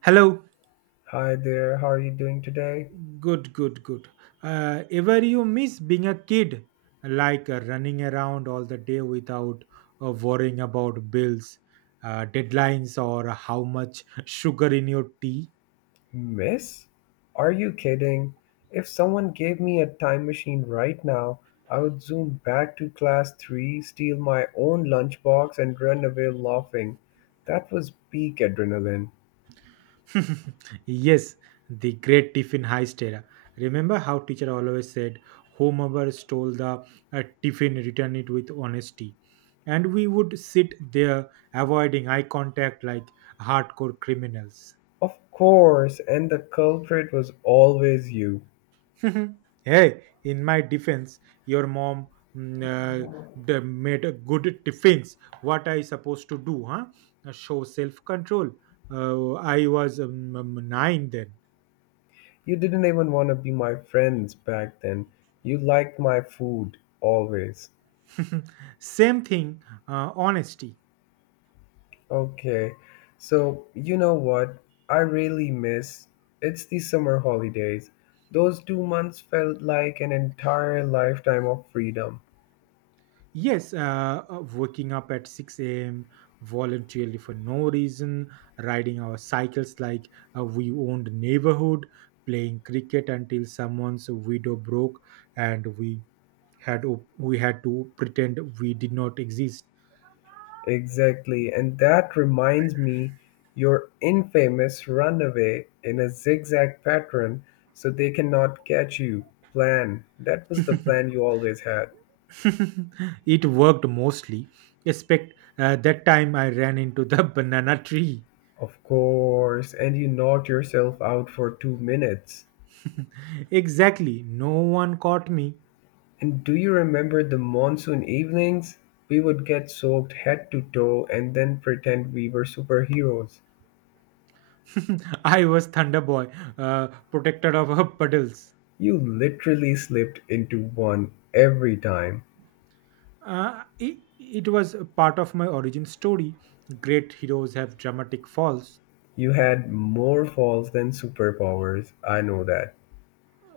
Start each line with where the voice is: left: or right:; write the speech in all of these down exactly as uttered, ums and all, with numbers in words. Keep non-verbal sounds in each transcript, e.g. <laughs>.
right: Hello.
left: Hi there, how are you doing today?
right: Good, good, good. Uh, ever you miss being a kid, like uh, running around all the day without uh, worrying about bills, uh, deadlines, or how much <laughs> sugar in your tea?
left: Miss? Are you kidding? If someone gave me a time machine right now, I would zoom back to class three, steal my own lunchbox, and run away laughing. That was peak adrenaline.
right: <laughs> Yes, the great tiffin heist era. Remember how teacher always said, whomever stole the uh, tiffin, return it with honesty. And we would sit there avoiding eye contact like hardcore criminals.
left: Of course, and the culprit was always you.
right: <laughs> Hey, in my defense, your mom mm, uh, the made a good tiffins. What I supposed to do, huh? Uh, Show self control. Uh, I was um, um, nine then.
left: You didn't even want to be my friends back then. You liked my food, always.
right: Same thing, uh, honesty.
left: Okay. So, you know what I really miss? It's the summer holidays. Those two months felt like an entire lifetime of freedom.
right: Yes, uh, uh, waking up at six a m voluntarily for no reason, riding our cycles like uh, we owned neighborhood, playing cricket until someone's window broke and we had op- we had to pretend we did not exist.
left: Exactly. And that reminds me your infamous runaway in a zigzag pattern so they cannot catch you. Plan. That was the plan you always had.
right: <laughs> It worked mostly. Except uh, that time I ran into the <laughs> banana tree.
left: Of course. And you knocked yourself out for two minutes.
right: Exactly, no one caught me.
left: And do you remember the monsoon evenings? We would get soaked head to toe and then pretend we were superheroes.
right: <laughs> I was Thunder Boy, uh, protector of her puddles.
left: You literally slipped into one every time.
right: Uh, it, it was a part of my origin story. Great heroes have dramatic falls.
left: You had more falls than superpowers, I know that.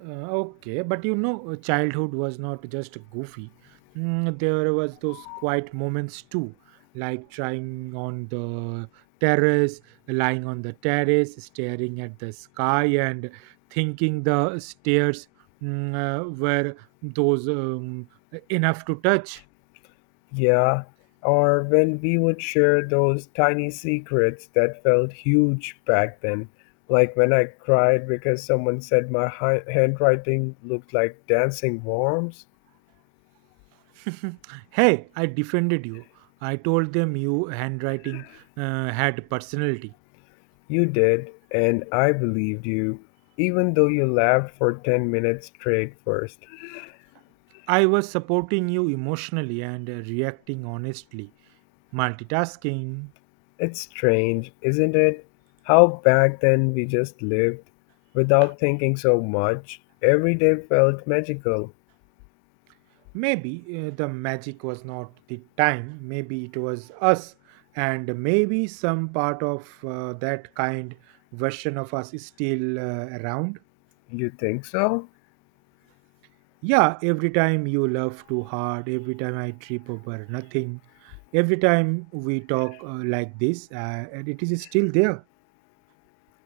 right: Uh, okay, but you know, childhood was not just goofy. Mm, there was those quiet moments too, like trying on the terrace, lying on the terrace, staring at the sky, and thinking the stairs mm, uh, were those um, enough to touch.
left: Yeah, or when we would share those tiny secrets that felt huge back then, like when I cried because someone said my hi- handwriting looked like dancing worms.
right: Hey, I defended you. I told them your handwriting uh, had personality.
left: You did, and I believed you, even though you laughed for ten minutes straight first.
right: I was supporting you emotionally and uh, reacting honestly. Multitasking.
left: It's strange, isn't it, how back then we just lived without thinking so much? Every day felt magical.
right: Maybe uh, the magic was not the time, maybe it was us, and maybe some part of uh, that kind version of us is still uh, around.
left: You think so?
right: Yeah, every time you laugh too hard, every time I trip over nothing, every time we talk uh, like this, uh, and it is still there.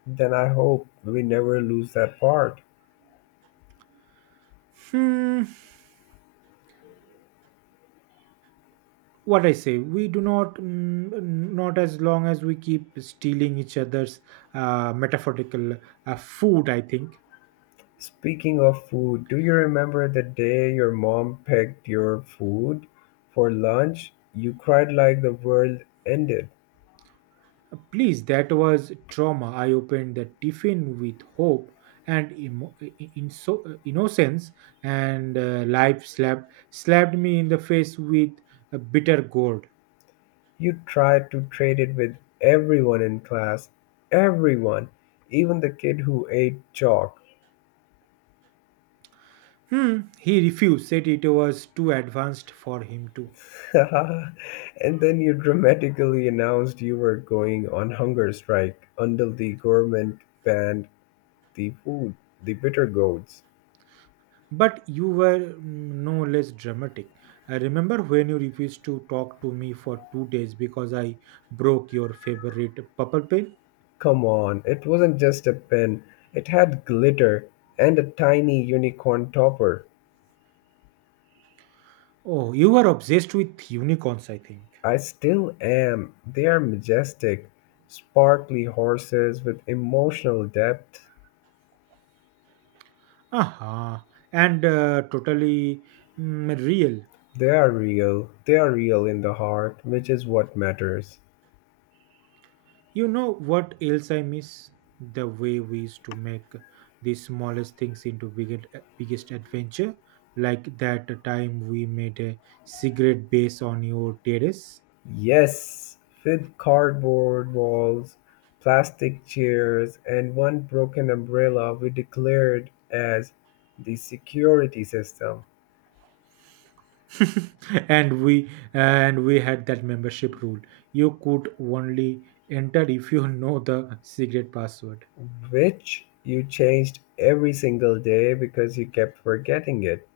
left: Then I hope we never lose that part.
right: Hmm. What I say, we do not, mm, not as long as we keep stealing each other's uh, metaphorical uh, food, I think.
left: Speaking of food, do you remember the day your mom packed your food for lunch? You cried like the world ended.
right: Please, that was trauma. I opened the tiffin with hope and emo- in so, innocence, and uh, life slapped, slapped me in the face with a bitter gourd.
left: You tried to trade it with everyone in class, everyone, even the kid who ate chalk.
right: Hmm, he refused, said it was too advanced for him to.
left: <laughs> And then you dramatically announced you were going on hunger strike until the government banned the food, the bitter gourds.
right: But you were mm, no less dramatic. I remember when you refused to talk to me for two days because I broke your favorite purple pen.
left: Come on, it wasn't just a pen, it had glitter and a tiny unicorn topper.
right: Oh, you were obsessed with unicorns, I think.
left: I still am. They are majestic, sparkly horses with emotional depth.
right: Aha, and uh, totally mm, real.
left: They are real, they are real in the heart, which is what matters.
right: You know what else I miss? The way we used to make the smallest things into biggest, uh, biggest adventure, like that time we made a cigarette base on your terrace.
left: Yes, with cardboard walls, plastic chairs, and one broken umbrella we declared as the security system,
right: <laughs> and we and we had that membership rule. You could only enter if you <laughs> know the secret password.
left: which you changed every single day because you kept forgetting it.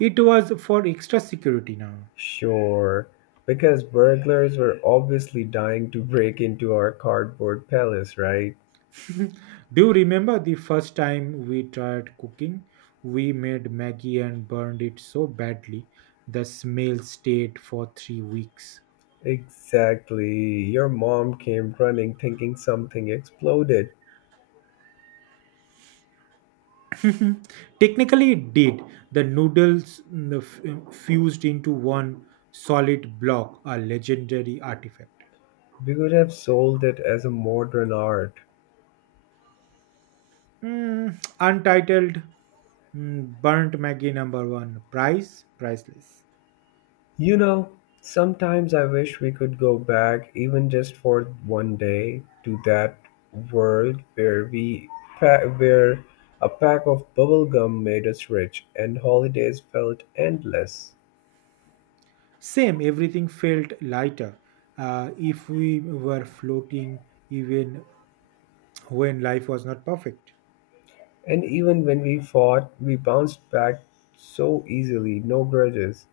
right: It was for extra security now.
left: Sure, because burglars were obviously dying to break into our cardboard palace, right?
right: Do you remember the first time we tried cooking? We made Maggie and burned it so badly, the smell stayed for three weeks.
left: Exactly. Your mom came running thinking something exploded.
right: Mhm. Technically, it did. The noodles mm, f- mm, fused into one solid block, a legendary artifact.
left: We could have sold it as a modern art.
right: Mm, untitled mm, Burnt Maggie number one. Price? Priceless.
left: You know, sometimes I wish we could go back, even just for one day, to that world where we pa- where a pack of bubblegum made us rich and holidays felt endless.
right: Same, everything felt lighter. Uh, if we were floating, even when life was not perfect.
left: And even when we fought, we bounced back so easily, no grudges.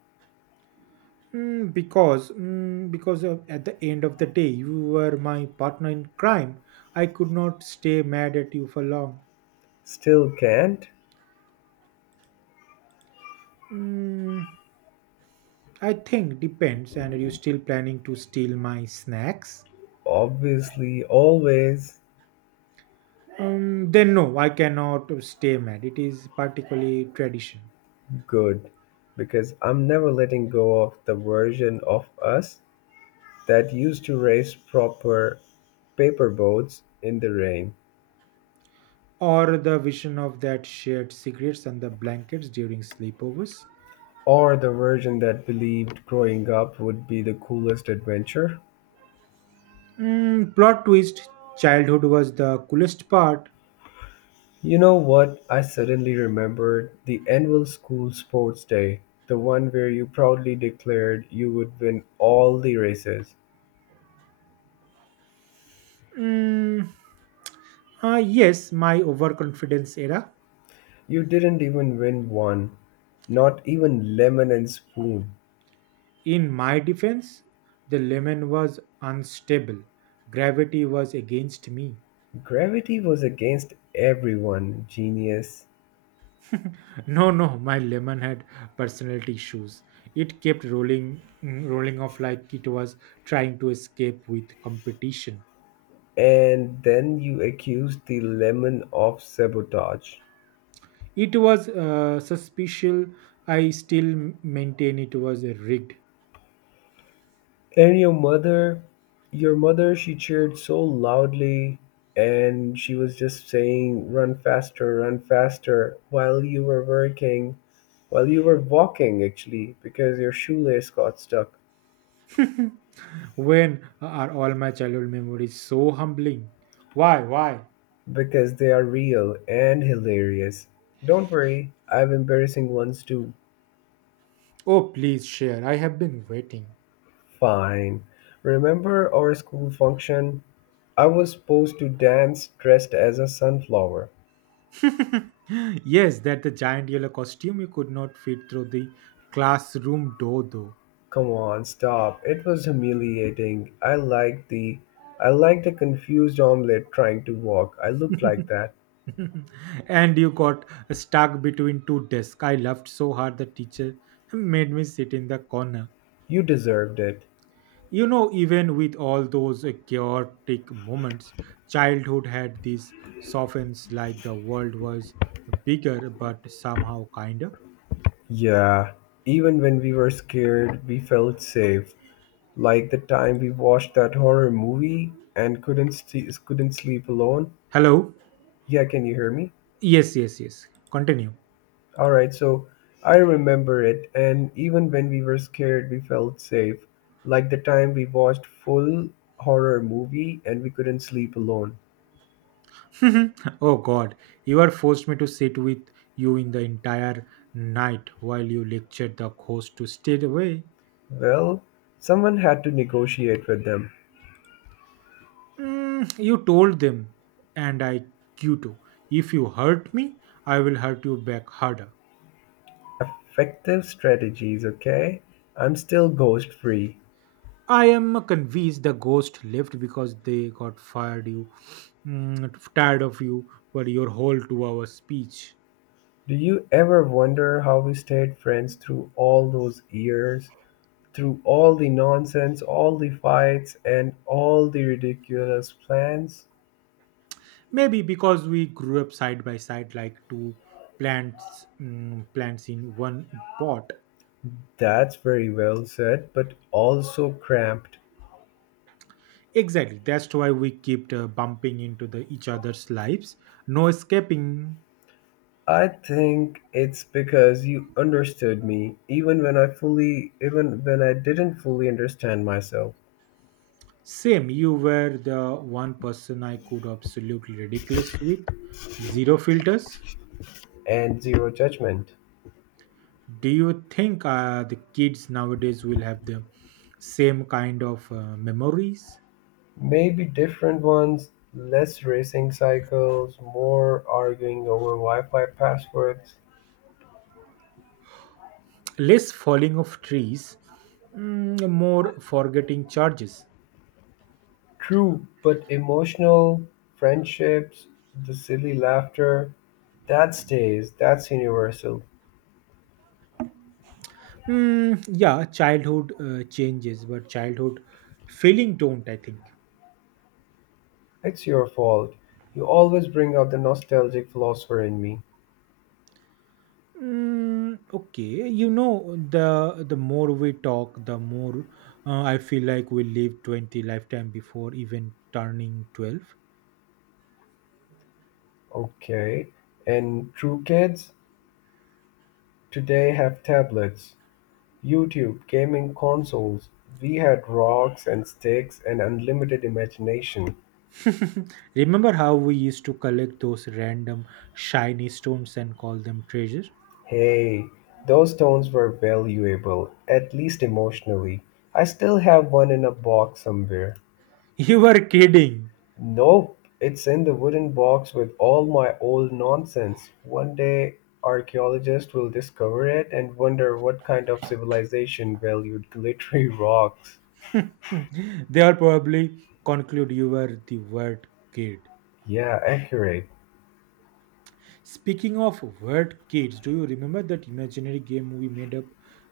right: Mm, because mm, because of, at the end of the day you were my partner in crime. I could not stay mad at you for long.
left: Still can't?
right: mm, I think. Depends. And are you still planning to steal my snacks?
left: Obviously always.
right: Um, then no, I cannot stay mad. It is particularly tradition.
left: Good, because I'm never letting go of the version of us that used to race proper paper boats in the rain,
right: Or the vision of that shared cigarettes and the blankets during sleepovers.
left: or the version that believed growing up would be the coolest adventure.
right: Mm, plot twist, childhood was the coolest part.
left: You know what? I suddenly remembered the annual school sports day, the one where you proudly declared you would win all the races.
right: Mm, Uh, yes, my overconfidence era.
left: You didn't even win one, not even lemon and spoon.
right: In my defense, the lemon was unstable. Gravity was against me.
left: Gravity was against everyone, genius.
right: No, no, my lemon had personality issues. It kept rolling, mm, rolling off like it was trying to escape with competition.
left: And then you accused the lemon of sabotage.
right: It was uh, suspicious. I still maintain it was rigged.
left: And your mother, your mother, she cheered so loudly and she was just saying, run faster, run faster, while you were working, while you were walking actually, because your shoelace got stuck.
right: When uh, are all my childhood memories so humbling? Why, why?
left: Because they are real and hilarious. Don't worry, I have embarrassing ones too.
right: Oh, please share. I have been waiting.
left: Fine. Remember our school function? I was supposed to dance dressed as a sunflower.
right: <laughs> Yes, that the giant yellow costume you could not fit through the classroom door though.
left: Come on, stop. It was humiliating. I liked the I liked the confused omelet trying to walk. I looked like that.
right: <laughs> And you got stuck between two desks. I laughed so hard the teacher made me sit in the corner.
left: You deserved it.
right: You know, even with all those uh, chaotic moments, childhood had these softens like the world was bigger but somehow kinder.
left: Yeah. Even when we were scared, we felt safe. Like the time we watched that horror movie and couldn't st- couldn't sleep alone.
right: Hello?
left: Yeah, can you hear me?
right: Yes, yes, yes. Continue.
left: All right, so I remember it, and even when we were scared, we felt safe. Like the time we watched full horror movie and we couldn't sleep alone.
right: <laughs> Oh God, you are forced me to sit with you in the entire night while you lectured the ghost to stay away.
left: Well, someone had to negotiate with them.
right: Mm, you told them, and I you too. If you hurt me, I will hurt you back harder.
left: Effective strategies, okay? I'm still ghost free.
right: I am convinced the ghost left because they got fired. You mm, tired of you for your whole two-hour speech.
left: Do you ever wonder how we stayed friends through all those years, through all the nonsense, all the fights, and all the ridiculous plans?
right: Maybe because we grew up side by side like two plants, mm, plants in one pot.
left: That's very well said, but also cramped.
right: Exactly. That's why we kept uh, bumping into the each other's lives. No escaping.
left: I think it's because you understood me even when I fully even when I didn't fully understand myself
right: Same. You were the one person I could absolutely ridiculous with. Zero filters.
left: and zero judgment.
right: Do you think uh, the kids nowadays will have the same kind of uh, memories?
left: Maybe different ones, less racing cycles, more arguing over Wi-Fi passwords.
right: Less falling of trees, mm, more forgetting charges.
left: True, but emotional friendships, the silly laughter, that stays, that's universal.
right: Mm, yeah, childhood uh, changes, but childhood feeling don't. I think.
left: It's your fault. You always bring out the nostalgic philosopher in me.
right: Mm, okay, you know the the more we talk, the more uh, I feel like we live twenty lifetime before even turning twelve.
left: Okay, and true kids today have tablets, YouTube, gaming consoles. We had rocks and sticks and unlimited imagination.
right: Remember how we used to collect those random shiny stones and call them treasure? <laughs>
left: Hey, those stones were valuable, at least emotionally. I still have one in a box somewhere.
right: You were kidding.
left: Nope, it's in the wooden box with all my old nonsense. One day archaeologists will discover it and wonder what kind of civilization valued glittery rocks.
right: <laughs> They'll probably conclude you were the word kid.
left: Yeah, accurate.
right: Speaking of word kids, do you remember that imaginary game we made up,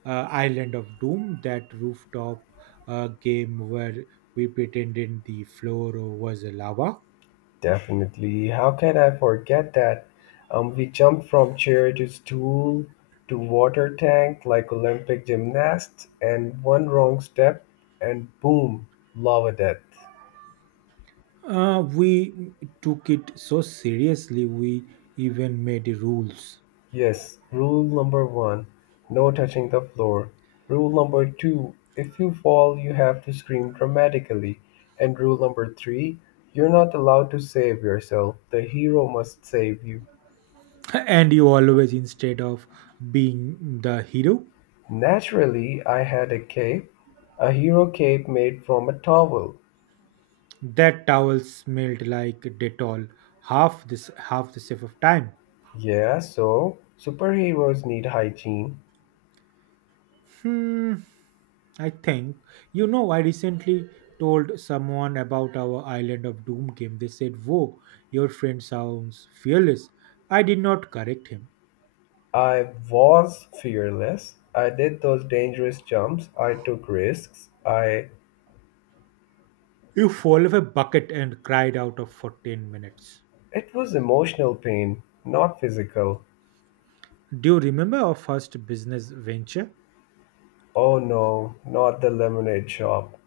right: uh, Island of Doom, that rooftop uh, game where we pretended the floor was lava?
left: Definitely. How can I forget that? Um, we jumped from chair to stool to water tank like Olympic gymnasts, and one wrong step, and boom, lava death.
right: Uh, we took it so seriously, we even made rules.
left: Yes, rule number one, no touching the floor. Rule number two, if you fall, you have to scream dramatically. And rule number three, you're not allowed to save yourself. The hero must save you.
right: And you always, instead of being the hero,
left: Naturally, I had a cape, a hero cape made from a towel.
right: that towel smelled like Dettol half this half the safe of time.
left: Yeah, so superheroes need hygiene.
right: Hmm. I think, you know, I recently told someone about our Island of Doom game. They said, Whoa, your friend sounds fearless. I did not correct him.
left: I was fearless. I did those dangerous jumps. I took risks. I
right: You full of a bucket and cried out of for ten minutes.
left: It was emotional pain, not physical.
right: Do you remember our first business venture?
left: Oh no, not the lemonade shop.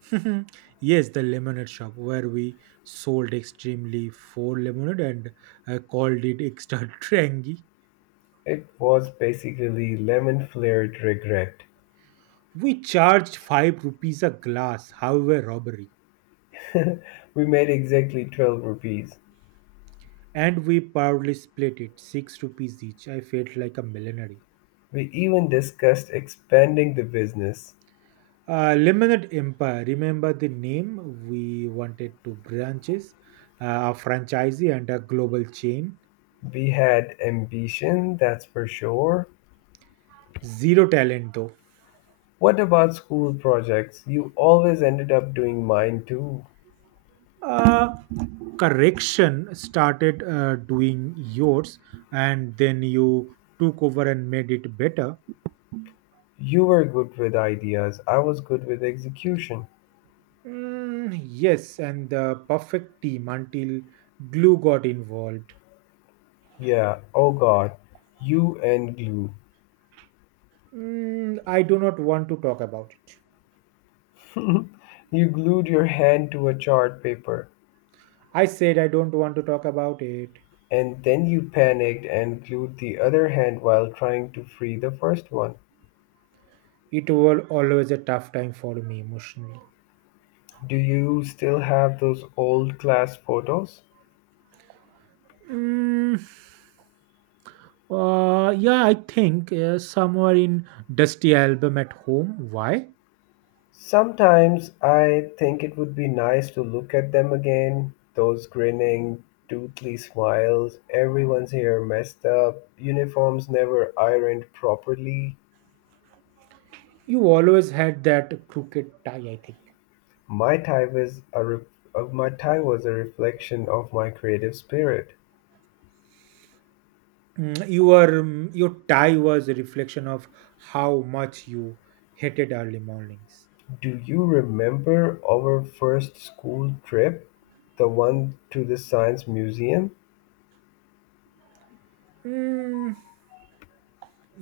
right: <laughs> Yes, the lemonade shop where we sold extremely four lemonade and uh, called it extra <laughs> trangy.
left: It was basically lemon flavored regret.
right: We charged five rupees a glass, however, robbery.
left: <laughs> We made exactly twelve rupees.
right: and we proudly split it, six rupees each. I felt like a millionaire.
left: We even discussed expanding the business.
right: Uh, Lemonade Empire, remember the name? We wanted two branches, uh, a franchisee and a global chain.
left: We had ambition, that's for sure.
right: Zero talent though.
left: What about school projects? You always ended up doing mine too.
right: Uh, correction started uh, doing yours, and then you took over and made it better.
left: You were good with ideas, I was good with execution.
right: Mm, yes, and the perfect team until glue got involved.
left: Yeah, oh god, you and glue.
right: Mm, I do not want to talk about it.
left: <laughs> You glued your hand to a chart paper,
right: I said I don't want to talk about it.
left: and then you panicked and glued the other hand while trying to free the first one.
right: It was always a tough time for me emotionally.
left: Do you still have those old class photos?
right: Mm, uh, yeah, I think uh, somewhere in dusty album at home. Why?
left: Sometimes I think it would be nice to look at them again. Those grinning, toothy smiles, everyone's hair messed up, uniforms never ironed properly.
right: You always had that crooked tie. I think.
left: My tie was a re- uh, my tie was a reflection of my creative spirit.
right: Mm, your um, your tie was a reflection of how much you hated early mornings.
left: Do you remember our first school trip, the one to the Science Museum?
right: Mm,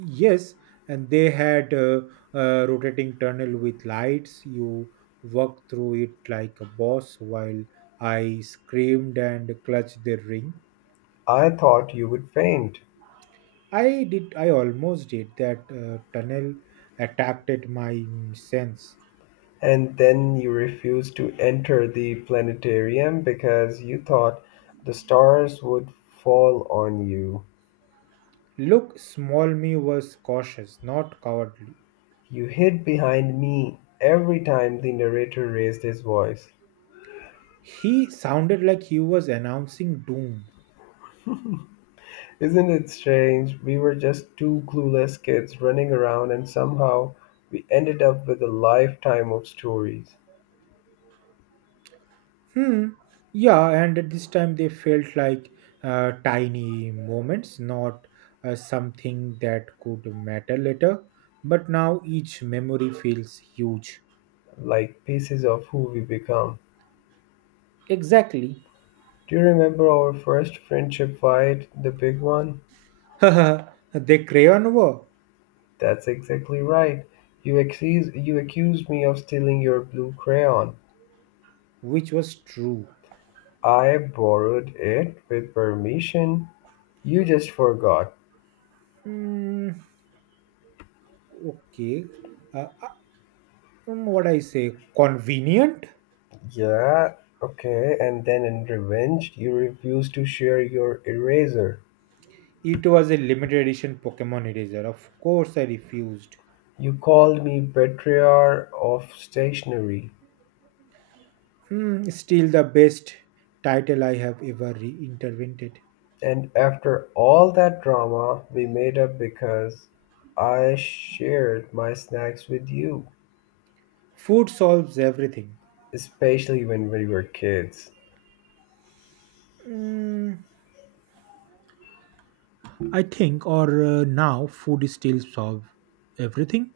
right: Yes, and they had a, a rotating tunnel with lights. You walked through it like a boss while I screamed and clutched the ring.
left: I thought you would faint.
right: I did, I almost did that uh, tunnel attacked at my sense.
left: And then you refused to enter the planetarium because you thought the stars would fall on you.
right: Look, small me was cautious, not cowardly.
left: You hid behind me every time the narrator raised his voice.
right: He sounded like he was announcing doom.
left: Isn't it strange? We were just two clueless kids running around, and somehow we ended up with a lifetime of stories.
right: Hmm. Yeah, and at this time they felt like uh, tiny moments, not uh, something that could matter later. But now each memory feels huge.
left: Like pieces of who we become.
right: Exactly.
left: Do you remember our first friendship fight, the big one?
right: <laughs> The crayon war,
left: That's exactly right. You accused, you accused me of stealing your blue crayon.
right: which was true.
left: I borrowed it with permission. You just forgot.
right: Hmm. Okay. Uh, uh, um, what I say? Convenient?
left: Yeah, okay. And then in revenge, you refused to share your eraser.
right: It was a limited edition Pokemon eraser. Of course, I refused.
left: You called me betrayer of stationery.
right: Hmm, still the best title I have ever reintervented.
left: And after all that drama, we made up because I shared my snacks with you,
right: Food solves everything.
left: especially when we were kids.
right: Mm, I think, or uh, now, food still solve everything.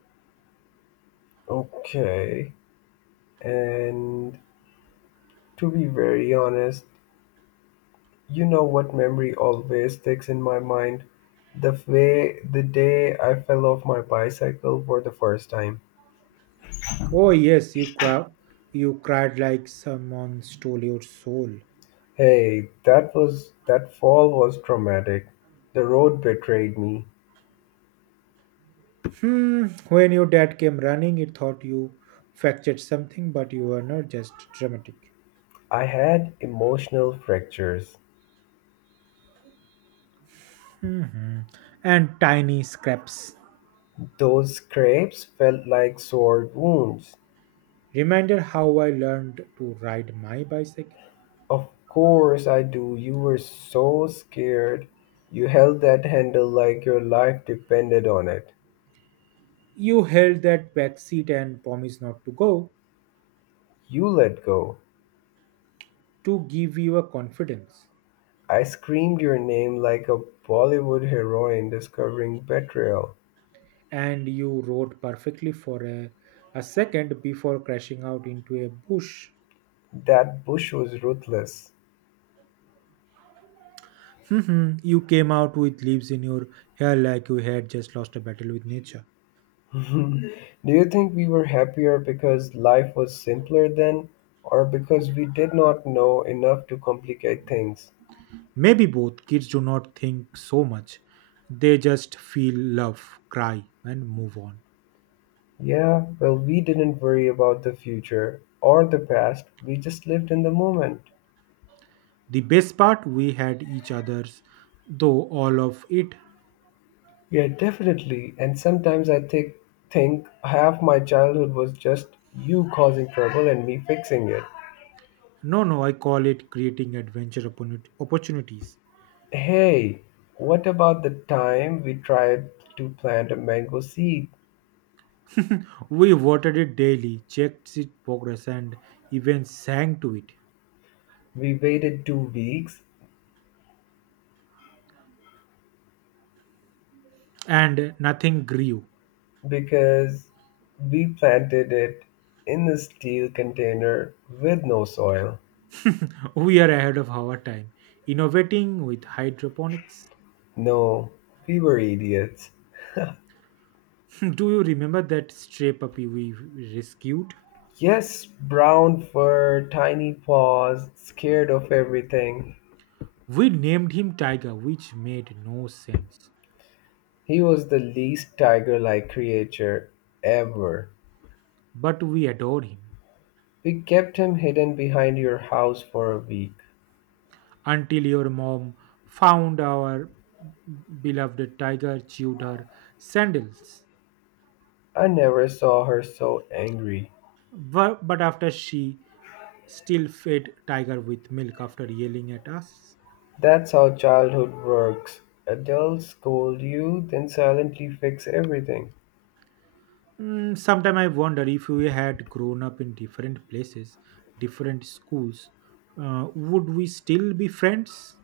left: Okay, and to be very honest, you know what memory always sticks in my mind? The way the day I fell off my bicycle for the first time.
right: Oh yes, you cry, you cried like someone stole your soul.
left: Hey, that was that fall was traumatic. The road betrayed me.
right: Hmm. When your dad came running, it thought you fractured something, but you were not just dramatic.
left: I had emotional fractures.
right: Mhm. And tiny scraps.
left: Those scrapes felt like sword wounds.
right: Reminder how I learned to ride my bicycle.
left: Of course I do. You were so scared. You held that handle like your life depended on it.
right: You held that back seat and promised not to go
left: You let go.
right: to give you a confidence.
left: I screamed your name like a Bollywood heroine discovering betrayal.
right: and you rode perfectly for a, a second before crashing out into a bush.
left: That bush was ruthless.
right: Mhm. You came out with leaves in your hair like you had just lost a battle with nature.
left: <laughs> Do you think we were happier because life was simpler then, or because we did not know enough to complicate things?
right: Maybe both kids do not think so much. They just feel love, cry, and move on.
left: Yeah, well, we didn't worry about the future or the past. We just lived in the moment.
right: The best part, we had each other's, though all of it.
left: Yeah, definitely. And sometimes I think think half my childhood was just you causing trouble and me fixing it.
right: No, no, I call it creating adventure opportuni- opportunities.
left: Hey, what about the time we tried to plant a mango seed?
right: We voted it daily, checked its progress, and even sang to it.
left: We waited two weeks
right: and nothing grew.
left: because we planted it in a steel container with no soil.
right: We are ahead of our time, innovating with hydroponics.
left: No, we were idiots. <laughs>
right: <laughs> Do you remember that stray puppy we rescued?
left: Yes, brown fur, tiny paws, scared of everything.
right: We named him Tiger, which made no sense,
left: He was the least tiger like creature ever.
right: but we adored him
left: We kept him hidden behind your house for a week.
right: until your mom found our beloved tiger chewed her sandals.
left: I never saw her so angry.
right: Bu- But after she still fed Tiger with milk after yelling at us.
left: That's how childhood works. Adults scold you, then silently fix everything.
right: Mm, Sometimes I wonder if we had grown up in different places, different schools, uh, would we still be friends?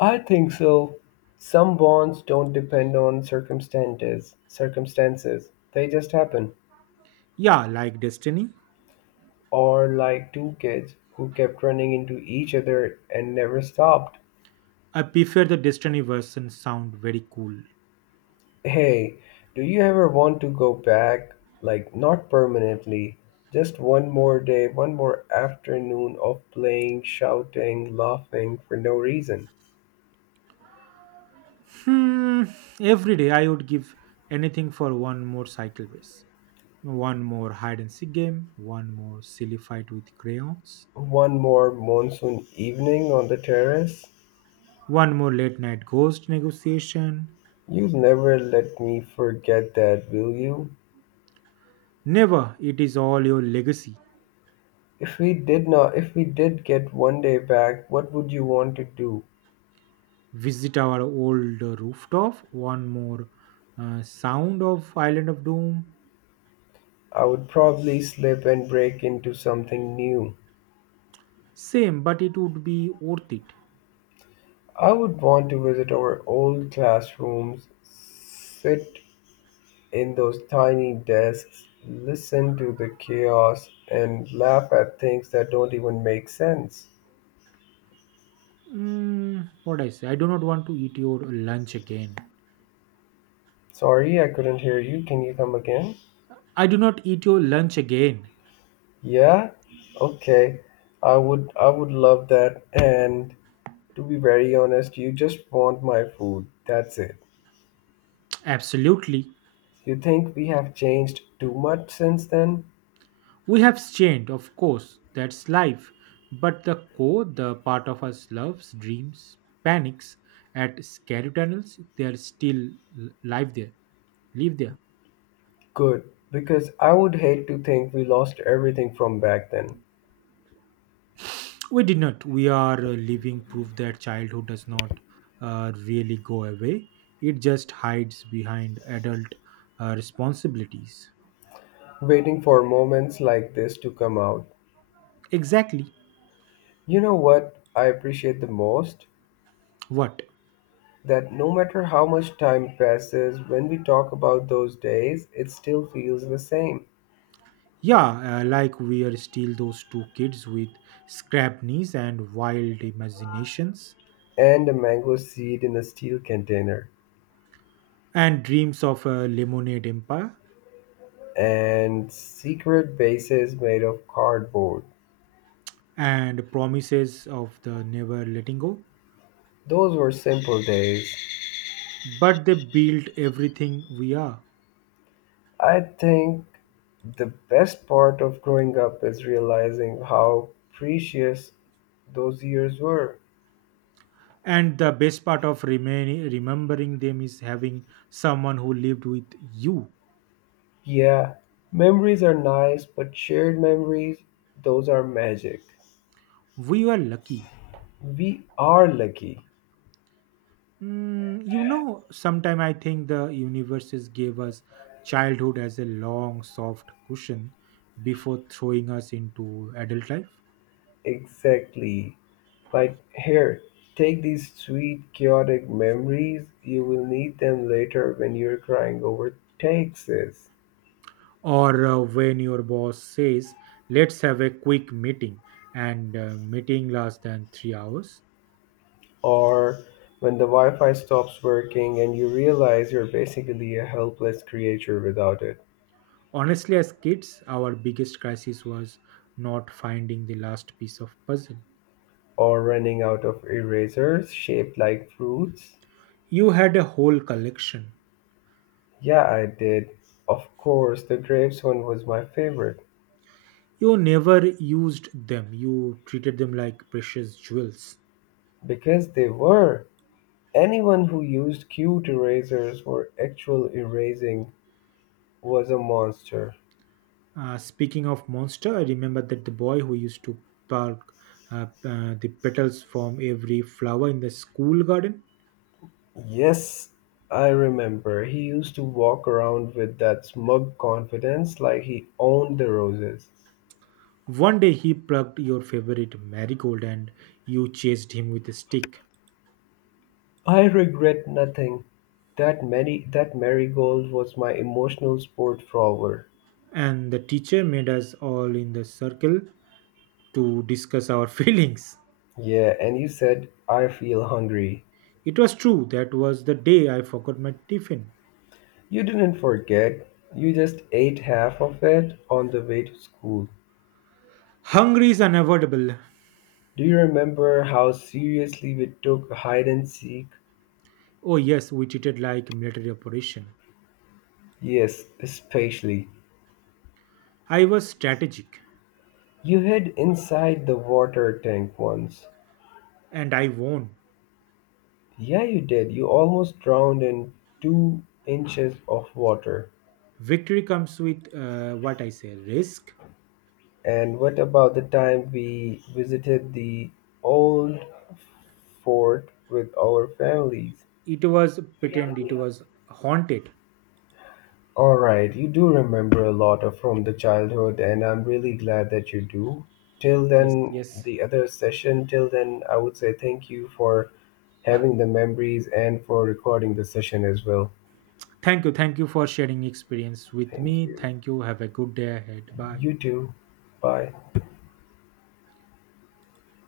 left: I think so. Some bonds don't depend on circumstances. Circumstances. They just happen.
right: Yeah, like Destiny.
left: Or like two kids who kept running into each other and never stopped.
right: I prefer the Destiny version sound very cool.
left: Hey, do you ever want to go back? Like, not permanently, just one more day, one more afternoon of playing, shouting, laughing for no reason.
right: Hmm, every day I would give anything for one more cycle race, one more hide and seek game, one more silly fight with crayons,
left: One more monsoon evening on the terrace?
right: one more late night ghost negotiation.
left: You'll never let me forget that, will you?
right: Never, it is all your legacy.
left: If we did not, if we did get one day back, what would you want to do?
right: visit our old uh, rooftop, one more uh, sound of Island of Doom.
left: I would probably slip and break into something new.
right: Same, but it would be worth it.
left: I would want to visit our old classrooms, sit in those tiny desks, listen to the chaos, and laugh at things that don't even make sense.
right: Mm, what I say, I do not want to eat your lunch again.
left: Sorry, I couldn't hear you. Can you come again?
right: I do not eat your lunch again.
left: Yeah? Okay. I would I would love that and to be very honest, you just want my food. That's it.
right: Absolutely.
left: You think we have changed too much since then?
right: We have changed, of course, that's life, but the core, the part of us, loves dreams, panics at scary tunnels. They are still l- live there live there
left: Good, because I would hate to think we lost everything from back then,
right: We did not. We are uh, living proof that childhood does not uh, really go away. It just hides behind adult uh, responsibilities.
left: waiting for moments like this to come out.
right: Exactly.
left: You know what I appreciate the most?
right: What?
left: That no matter how much time passes, when we talk about those days, it still feels the same.
right: Yeah, uh, like we are still those two kids with scrap knees and wild imaginations,
left: And a mango seed in a steel container,
right: and dreams of a lemonade empire,
left: and secret bases made of cardboard.
right: and promises of the never letting go.
left: Those were simple days.
right: But they build everything we are.
left: I think the best part of growing up is realizing how precious those years were.
right: and the best part of remaining remembering them is having someone who lived with you.
left: Yeah, memories are nice, but shared memories, those are magic.
right: We were lucky.
left: We are lucky.
right: Mm, you know sometime I think the universes gave us childhood as a long soft cushion before throwing us into adult life.
left: Exactly. Like, here, take these sweet, chaotic memories. You will need them later when you're crying over taxes.
right: Or uh, when your boss says, let's have a quick meeting, and uh, meeting lasts than three hours.
left: Or when the Wi Fi stops working and you realize you're basically a helpless creature without it,
right: Honestly, as kids our biggest crisis was not finding the last piece of puzzle.
left: or running out of erasers shaped like fruits.
right: You had a whole collection.
left: Yeah, I did. Of course, the grapes one was my favorite
right: You never used them. You treated them like precious jewels.
left: because they were. Anyone who used cute erasers for actual erasing was a monster.
right: Uh, speaking of monster, I remember that the boy who used to pluck uh, uh, the petals from every flower in the school garden.
left: Yes, I remember. He used to walk around with that smug confidence like he owned the roses.
right: One day he plucked your favorite marigold and you chased him with a stick.
left: I regret nothing. That many that marigold was my emotional sport for hour.
right: And the teacher made us all in the circle to discuss our <laughs> feelings.
left: Yeah, and you said I feel hungry.
right: It was true, that was the day I forgot my tiffin.
left: You didn't forget. You just ate half of it on the way to school.
right: Hungry is unavoidable.
left: Do you remember how seriously we took hide and seek?
right: Oh, yes, we treated like military operation.
left: Yes, especially.
right: I was strategic
left: You hid inside the water tank once.
right: and I won.
left: Yeah, you did. You almost drowned in two inches of water.
right: Victory comes with uh, what I say risk.
left: And what about the time we visited the old fort with our families?
right: It was pretend it was haunted.
left: All right, you do remember a lot of from the childhood, and I'm really glad that you do. Till
right: Yes,
left: then,
right: yes.
left: the other session, till then, I would say thank you for having the memories and for recording the session as well.
right: Thank you. Thank you for sharing experience with
left: Thank
right: me.
left: you.
right: Thank you. Have a good day ahead. Bye.
left: You too. Bye.